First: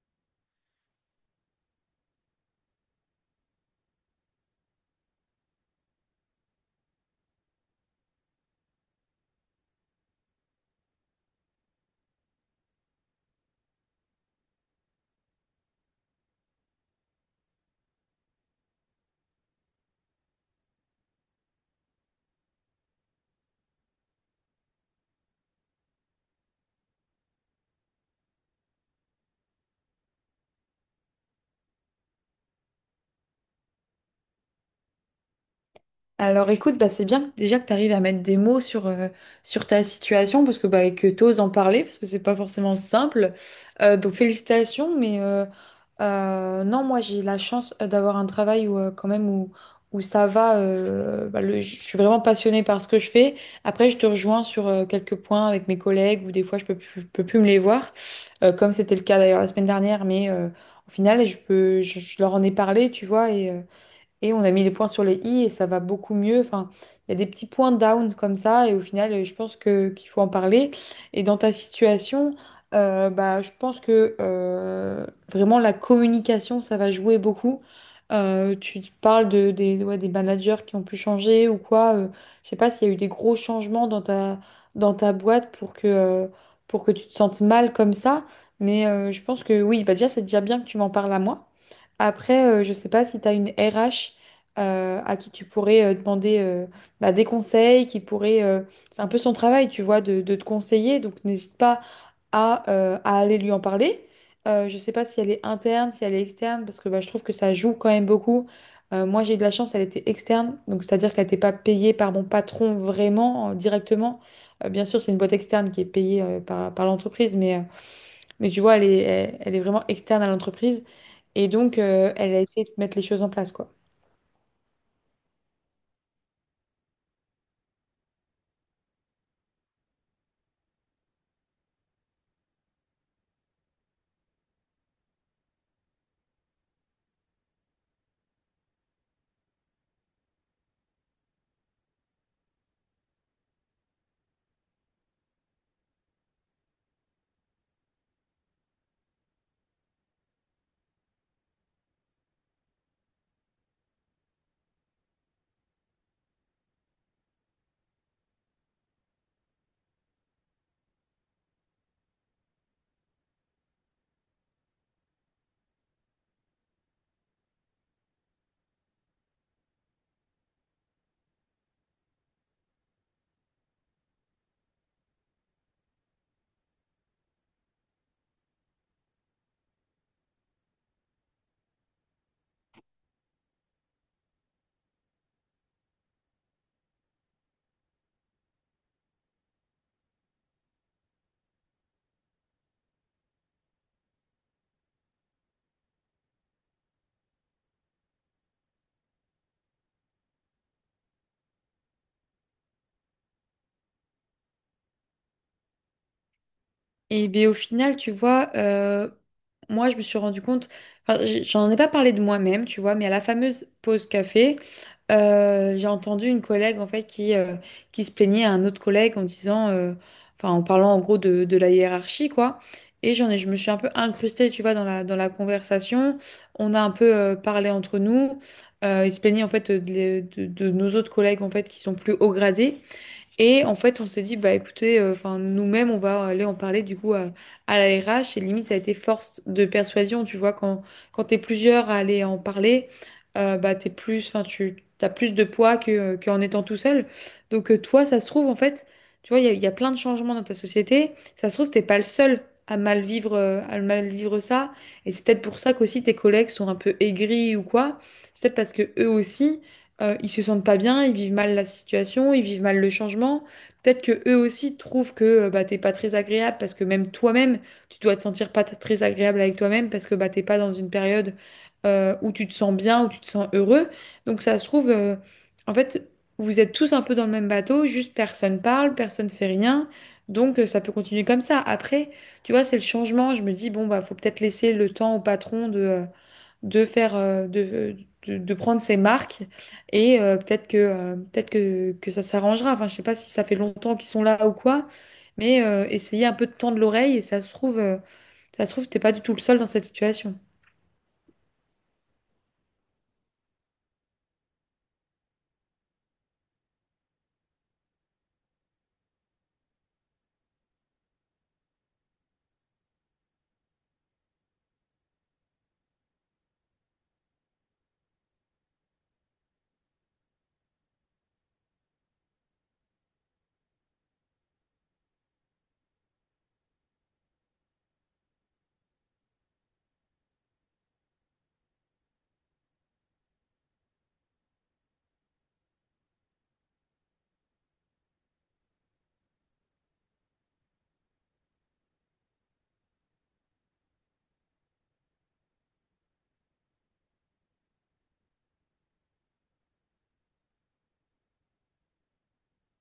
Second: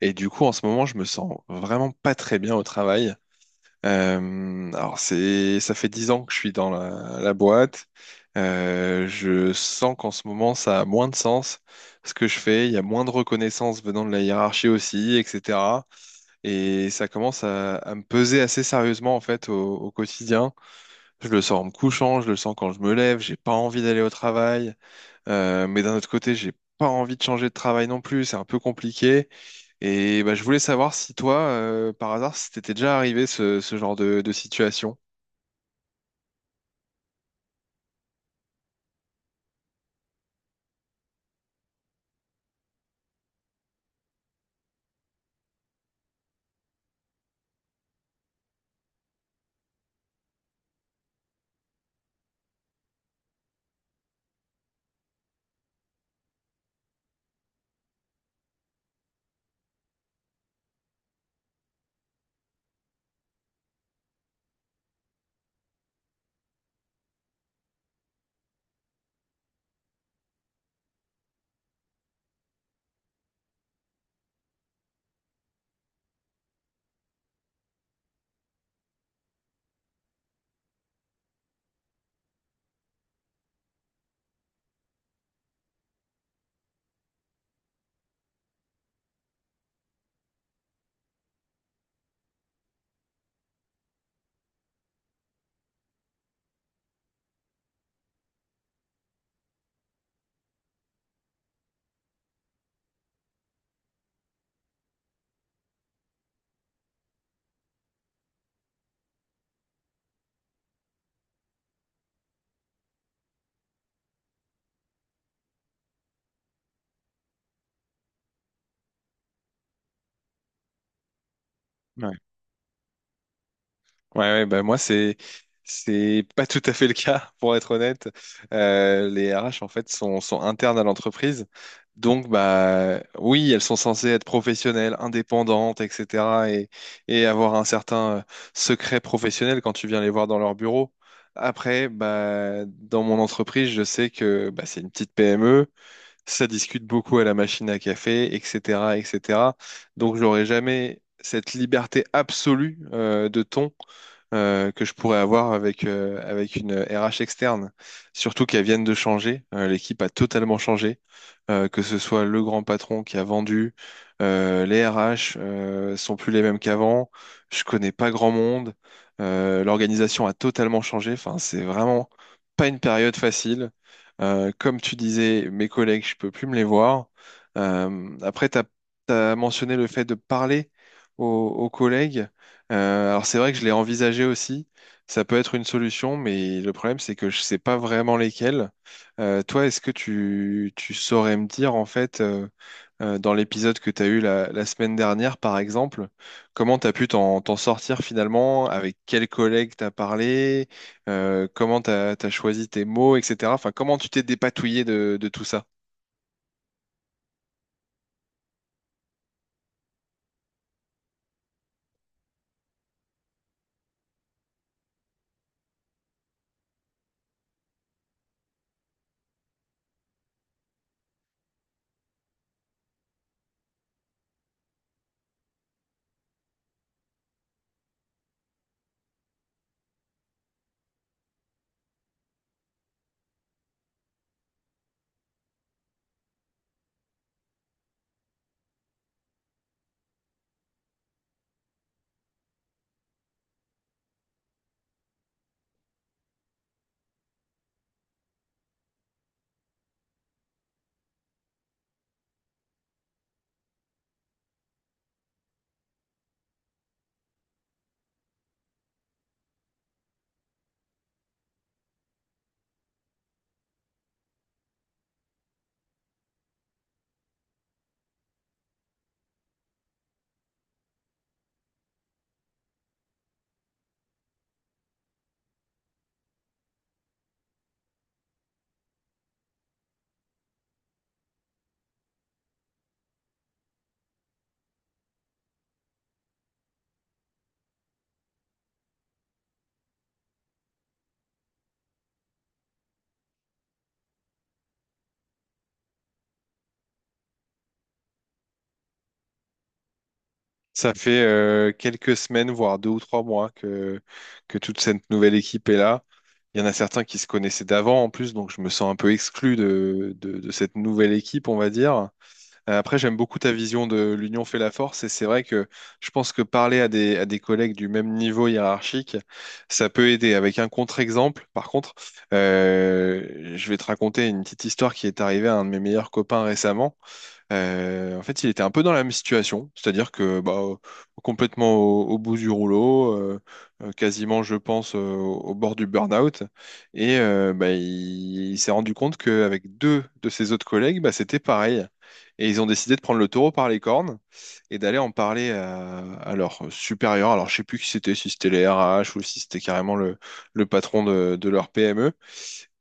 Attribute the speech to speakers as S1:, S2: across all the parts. S1: Et du coup, en ce moment, je me sens vraiment pas très bien au travail. C'est, ça fait 10 ans que je suis dans la boîte. Je sens qu'en ce moment, ça a moins de sens ce que je fais. Il y a moins de reconnaissance venant de la hiérarchie aussi, etc. Et ça commence à me peser assez sérieusement, en fait, au quotidien. Je le sens en me couchant, je le sens quand je me lève, j'ai pas envie d'aller au travail. Mais d'un autre côté, j'ai pas envie de changer de travail non plus, c'est un peu compliqué. Et bah, je voulais savoir si toi, par hasard, si t'étais déjà arrivé ce genre de situation.
S2: Alors écoute, bah, déjà que tu arrives à mettre des mots sur ta situation parce que bah, et que tu oses en parler parce que c'est pas forcément simple. Donc félicitations, mais non, moi j'ai la chance d'avoir un travail où quand même où ça va. Je suis vraiment passionnée par ce que je fais. Après, je te rejoins sur quelques points avec mes collègues où des fois je peux plus me les voir, comme c'était le cas d'ailleurs la semaine dernière, mais au final je leur en ai parlé, tu vois, et on a mis les points sur les i et ça va beaucoup mieux. Enfin, il y a des petits points down comme ça et au final, je pense que qu'il faut en parler. Et dans ta situation, je pense que vraiment la communication, ça va jouer beaucoup. Tu parles ouais, des managers qui ont pu changer ou quoi. Je sais pas s'il y a eu des gros changements dans dans ta boîte pour que pour que tu te sentes mal comme ça. Mais je pense que oui, bah déjà, c'est déjà bien que tu m'en parles à moi. Après, je sais pas si tu as une RH à qui tu pourrais demander bah, des conseils, qui pourrait, c'est un peu son travail, tu vois, de te conseiller, donc n'hésite pas à aller lui en parler. Je sais pas si elle est interne, si elle est externe, parce que bah, je trouve que ça joue quand même beaucoup. Moi, j'ai eu de la chance, elle était externe, donc c'est-à-dire qu'elle n'était pas payée par mon patron vraiment, directement. Bien sûr, c'est une boîte externe qui est payée par, par l'entreprise, mais tu vois, elle est, elle, elle est vraiment externe à l'entreprise. Et donc, elle a essayé de mettre les choses en place, quoi.
S1: Ouais, ouais, bah moi c'est pas tout à fait le cas pour être honnête. Les RH en fait sont internes à l'entreprise, donc bah oui elles sont censées être professionnelles, indépendantes, etc. Et avoir un certain secret professionnel quand tu viens les voir dans leur bureau. Après bah dans mon entreprise je sais que bah, c'est une petite PME, ça discute beaucoup à la machine à café, etc., etc. Donc j'aurais jamais cette liberté absolue de ton que je pourrais avoir avec, avec une RH externe. Surtout qu'elle vienne de changer, l'équipe a totalement changé, que ce soit le grand patron qui a vendu, les RH sont plus les mêmes qu'avant, je connais pas grand monde, l'organisation a totalement changé, enfin c'est vraiment pas une période facile. Comme tu disais, mes collègues, je peux plus me les voir. Après, tu as mentionné le fait de parler aux collègues. Alors c'est vrai que je l'ai envisagé aussi. Ça peut être une solution, mais le problème, c'est que je sais pas vraiment lesquels. Toi, est-ce que tu saurais me dire, en fait, dans l'épisode que tu as eu la semaine dernière, par exemple, comment tu as pu t'en sortir finalement, avec quels collègues tu as parlé, comment tu as choisi tes mots, etc. Enfin, comment tu t'es dépatouillé de tout ça?
S2: Et bien au final, tu vois, moi je me suis rendu compte, j'en ai pas parlé de moi-même, tu vois, mais à la fameuse pause café, j'ai entendu une collègue en fait qui, qui se plaignait à un autre collègue en disant, enfin en parlant en gros de la hiérarchie quoi. Je me suis un peu incrustée, tu vois, dans dans la conversation. On a un peu parlé entre nous. Il se plaignait en fait de nos autres collègues en fait qui sont plus haut gradés. Et en fait, on s'est dit, bah écoutez, enfin, nous-mêmes, on va aller en parler du coup à la RH. Et limite, ça a été force de persuasion. Tu vois, quand t'es plusieurs à aller en parler, bah t'es plus, enfin, tu as plus de poids qu'en étant tout seul. Donc, toi, ça se trouve, en fait, tu vois, il y a plein de changements dans ta société. Ça se trouve, t'es pas le seul à mal vivre ça. Et c'est peut-être pour ça qu'aussi tes collègues sont un peu aigris ou quoi. C'est peut-être parce que eux aussi ils se sentent pas bien, ils vivent mal la situation, ils vivent mal le changement. Peut-être que eux aussi trouvent que bah, t'es pas très agréable parce que même toi-même, tu dois te sentir pas très agréable avec toi-même parce que bah, t'es pas dans une période où tu te sens bien, où tu te sens heureux. Donc ça se trouve, en fait, vous êtes tous un peu dans le même bateau, juste personne parle, personne fait rien. Donc ça peut continuer comme ça. Après, tu vois, c'est le changement. Je me dis, bon, bah, faut peut-être laisser le temps au patron de de faire de prendre ces marques et peut-être que, peut-être que ça s'arrangera. Enfin, je sais pas si ça fait longtemps qu'ils sont là ou quoi, mais essayez un peu de tendre l'oreille et ça se trouve t'es pas du tout le seul dans cette situation.
S1: Ça fait quelques semaines, voire 2 ou 3 mois que toute cette nouvelle équipe est là. Il y en a certains qui se connaissaient d'avant en plus, donc je me sens un peu exclu de cette nouvelle équipe, on va dire. Après, j'aime beaucoup ta vision de l'union fait la force et c'est vrai que je pense que parler à des collègues du même niveau hiérarchique, ça peut aider. Avec un contre-exemple, par contre, je vais te raconter une petite histoire qui est arrivée à un de mes meilleurs copains récemment. En fait, il était un peu dans la même situation, c'est-à-dire que bah, complètement au bout du rouleau, quasiment, je pense, au bord du burn-out, et bah, il s'est rendu compte qu'avec 2 de ses autres collègues, bah, c'était pareil. Et ils ont décidé de prendre le taureau par les cornes et d'aller en parler à leur supérieur. Alors, je sais plus qui c'était, si c'était les RH ou si c'était carrément le patron de leur PME.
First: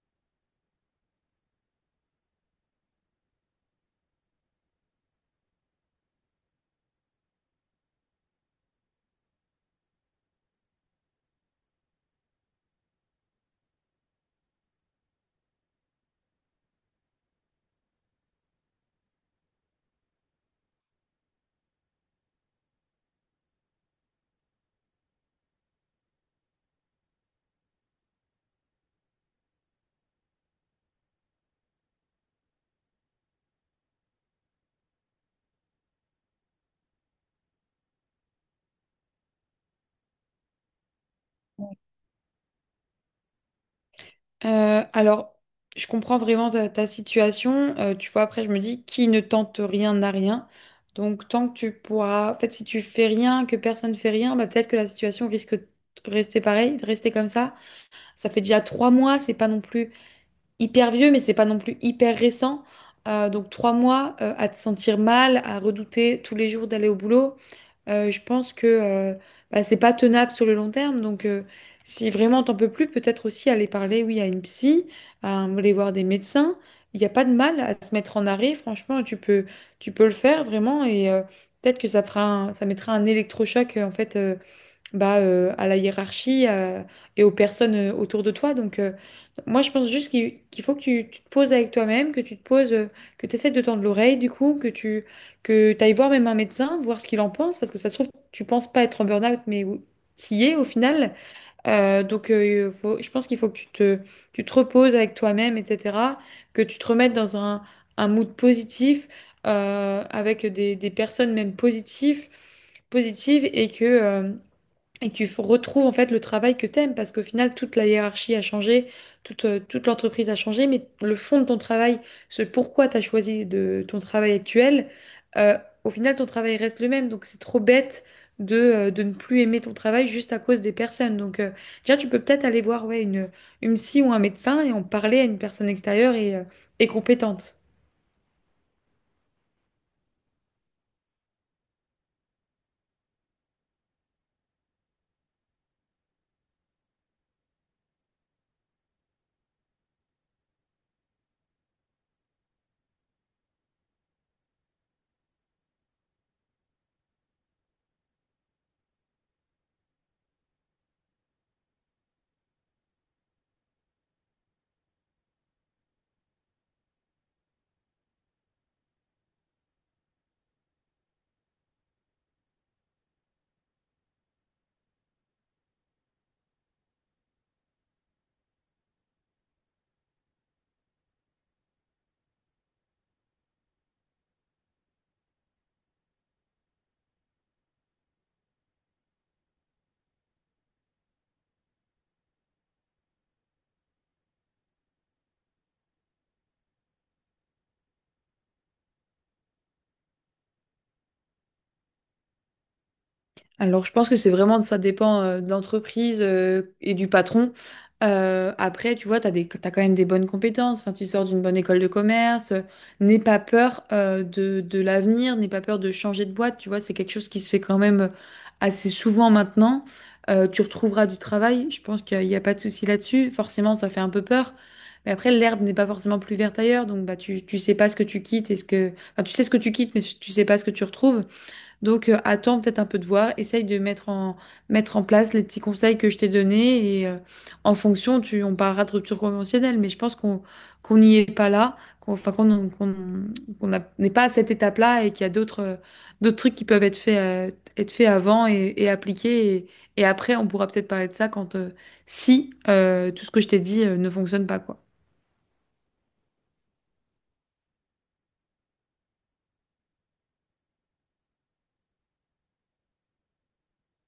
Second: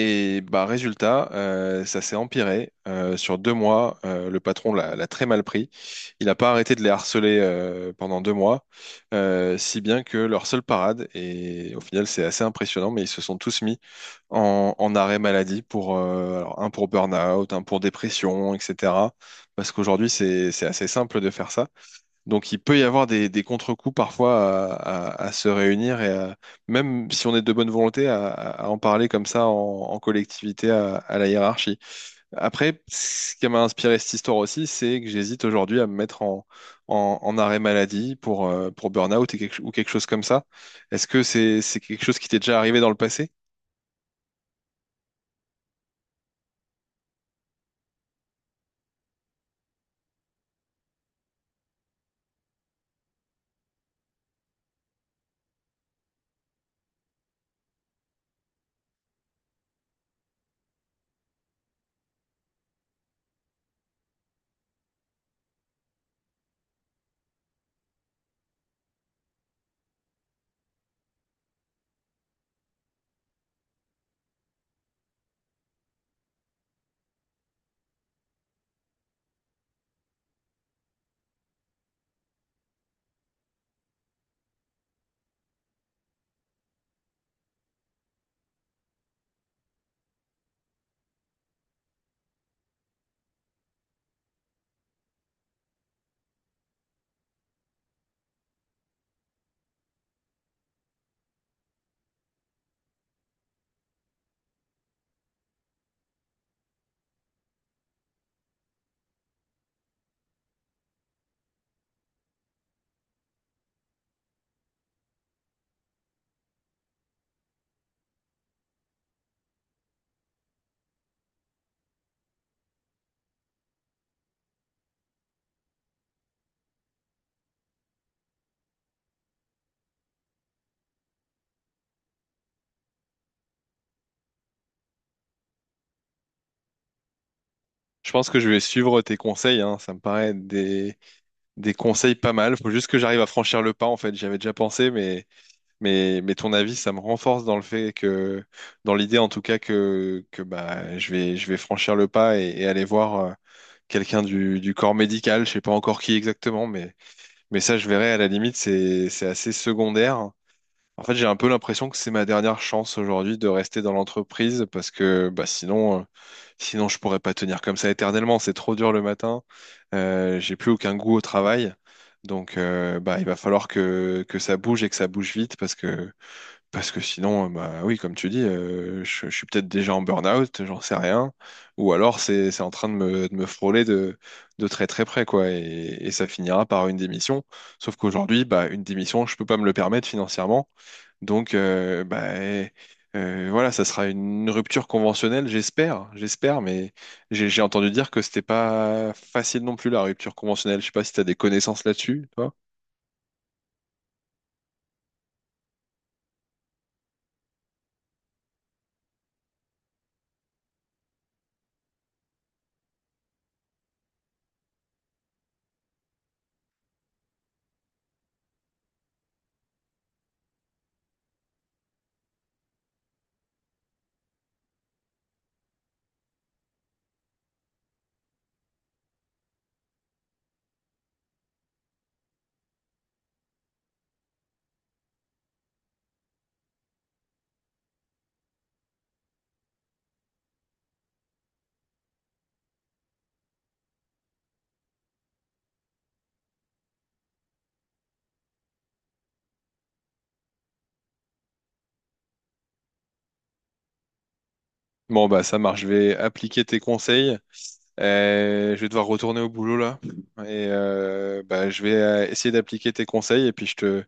S1: Et bah résultat, ça s'est empiré. Sur 2 mois, le patron l'a très mal pris. Il n'a pas arrêté de les harceler pendant 2 mois, si bien que leur seule parade, et au final c'est assez impressionnant, mais ils se sont tous mis en arrêt maladie pour un pour burn-out, un pour dépression, etc. Parce qu'aujourd'hui c'est assez simple de faire ça. Donc il peut y avoir des contre-coups parfois à se réunir et même si on est de bonne volonté à en parler comme ça en collectivité à la hiérarchie. Après, ce qui m'a inspiré cette histoire aussi, c'est que j'hésite aujourd'hui à me mettre en arrêt maladie pour burn-out et ou quelque chose comme ça. Est-ce que c'est quelque chose qui t'est déjà arrivé dans le passé?
S2: Alors, je comprends vraiment ta situation. Tu vois, après, je me dis, qui ne tente rien n'a rien. Donc, tant que tu pourras... En fait, si tu fais rien, que personne ne fait rien, bah, peut-être que la situation risque de rester pareille, de rester comme ça. Ça fait déjà trois mois, c'est pas non plus hyper vieux, mais c'est pas non plus hyper récent. Donc trois mois à te sentir mal, à redouter tous les jours d'aller au boulot, je pense que bah, c'est pas tenable sur le long terme. Donc si vraiment t'en peux plus, peut-être aussi aller parler, oui, à une psy, à aller voir des médecins. Il n'y a pas de mal à se mettre en arrêt, franchement, tu peux le faire vraiment et peut-être que ça mettra un électrochoc à la hiérarchie et aux personnes autour de toi. Donc, moi, je pense juste qu'il faut que tu te poses avec toi-même, que tu te poses, que tu essaies de tendre l'oreille, du coup, que t'ailles voir même un médecin, voir ce qu'il en pense, parce que ça se trouve, tu penses pas être en burn-out, mais qui est au final. Je pense qu'il faut que tu te reposes avec toi-même, etc., que tu te remettes dans un mood positif, avec des personnes même positives et que tu retrouves en fait le travail que t'aimes parce qu'au final toute la hiérarchie a changé, toute l'entreprise a changé, mais le fond de ton travail, ce pourquoi tu as choisi de ton travail actuel, euh, au final ton travail reste le même. Donc c'est trop bête de ne plus aimer ton travail juste à cause des personnes. Donc déjà tu peux peut-être aller voir ouais, une psy ou un médecin et en parler à une personne extérieure et compétente.
S1: Je pense que je vais suivre tes conseils, hein. Ça me paraît des conseils pas mal. Faut juste que j'arrive à franchir le pas, en fait. J'y avais déjà pensé, mais… mais ton avis, ça me renforce dans le fait que, dans l'idée en tout cas que bah, je vais franchir le pas et aller voir quelqu'un du corps médical, je sais pas encore qui exactement, mais ça, je verrai à la limite, c'est assez secondaire. En fait, j'ai un peu l'impression que c'est ma dernière chance aujourd'hui de rester dans l'entreprise parce que bah, sinon, sinon, je pourrais pas tenir comme ça éternellement. C'est trop dur le matin. J'ai plus aucun goût au travail. Donc, bah, il va falloir que ça bouge et que ça bouge vite parce que sinon, bah oui, comme tu dis, je suis peut-être déjà en burn-out, j'en sais rien. Ou alors c'est en train de de me frôler de très très près, quoi. Et ça finira par une démission. Sauf qu'aujourd'hui, bah, une démission, je peux pas me le permettre financièrement. Donc voilà, ça sera une rupture conventionnelle, j'espère. J'espère, mais j'ai entendu dire que c'était pas facile non plus la rupture conventionnelle. Je sais pas si tu as des connaissances là-dessus, toi.
S2: Alors, je pense que c'est vraiment, ça dépend de l'entreprise et du patron. Après, tu vois, t'as quand même des bonnes compétences. Enfin, tu sors d'une bonne école de commerce. N'aie pas peur de l'avenir, n'aie pas peur de changer de boîte. Tu vois, c'est quelque chose qui se fait quand même assez souvent maintenant. Tu retrouveras du travail. Je pense qu'il n'y a pas de souci là-dessus. Forcément, ça fait un peu peur. Mais après, l'herbe n'est pas forcément plus verte ailleurs. Donc, bah, tu sais pas ce que tu quittes et ce que, enfin, tu sais ce que tu quittes, mais tu sais pas ce que tu retrouves. Donc, attends peut-être un peu de voir, essaye de mettre mettre en place les petits conseils que je t'ai donnés et en fonction, on parlera de rupture conventionnelle, mais je pense qu'on n'y est pas là, qu'on enfin, qu'on qu'on- qu'on n'a- n'est pas à cette étape-là et qu'il y a d'autres d'autres trucs qui peuvent être faits avant et appliqués. Et après, on pourra peut-être parler de ça quand si tout ce que je t'ai dit ne fonctionne pas, quoi.
S1: Bon bah ça marche, je vais appliquer tes conseils. Je vais devoir retourner au boulot là et bah, je vais essayer d'appliquer tes conseils et puis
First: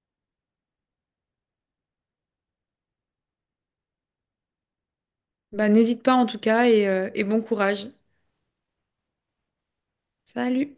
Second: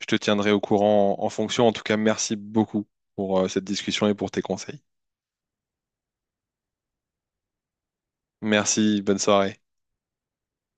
S1: je te tiendrai au courant en fonction. En tout cas, merci beaucoup pour cette discussion et pour tes conseils.
S2: Bah, n'hésite pas en tout cas et et bon courage.
S1: Merci, bonne soirée.
S2: Salut!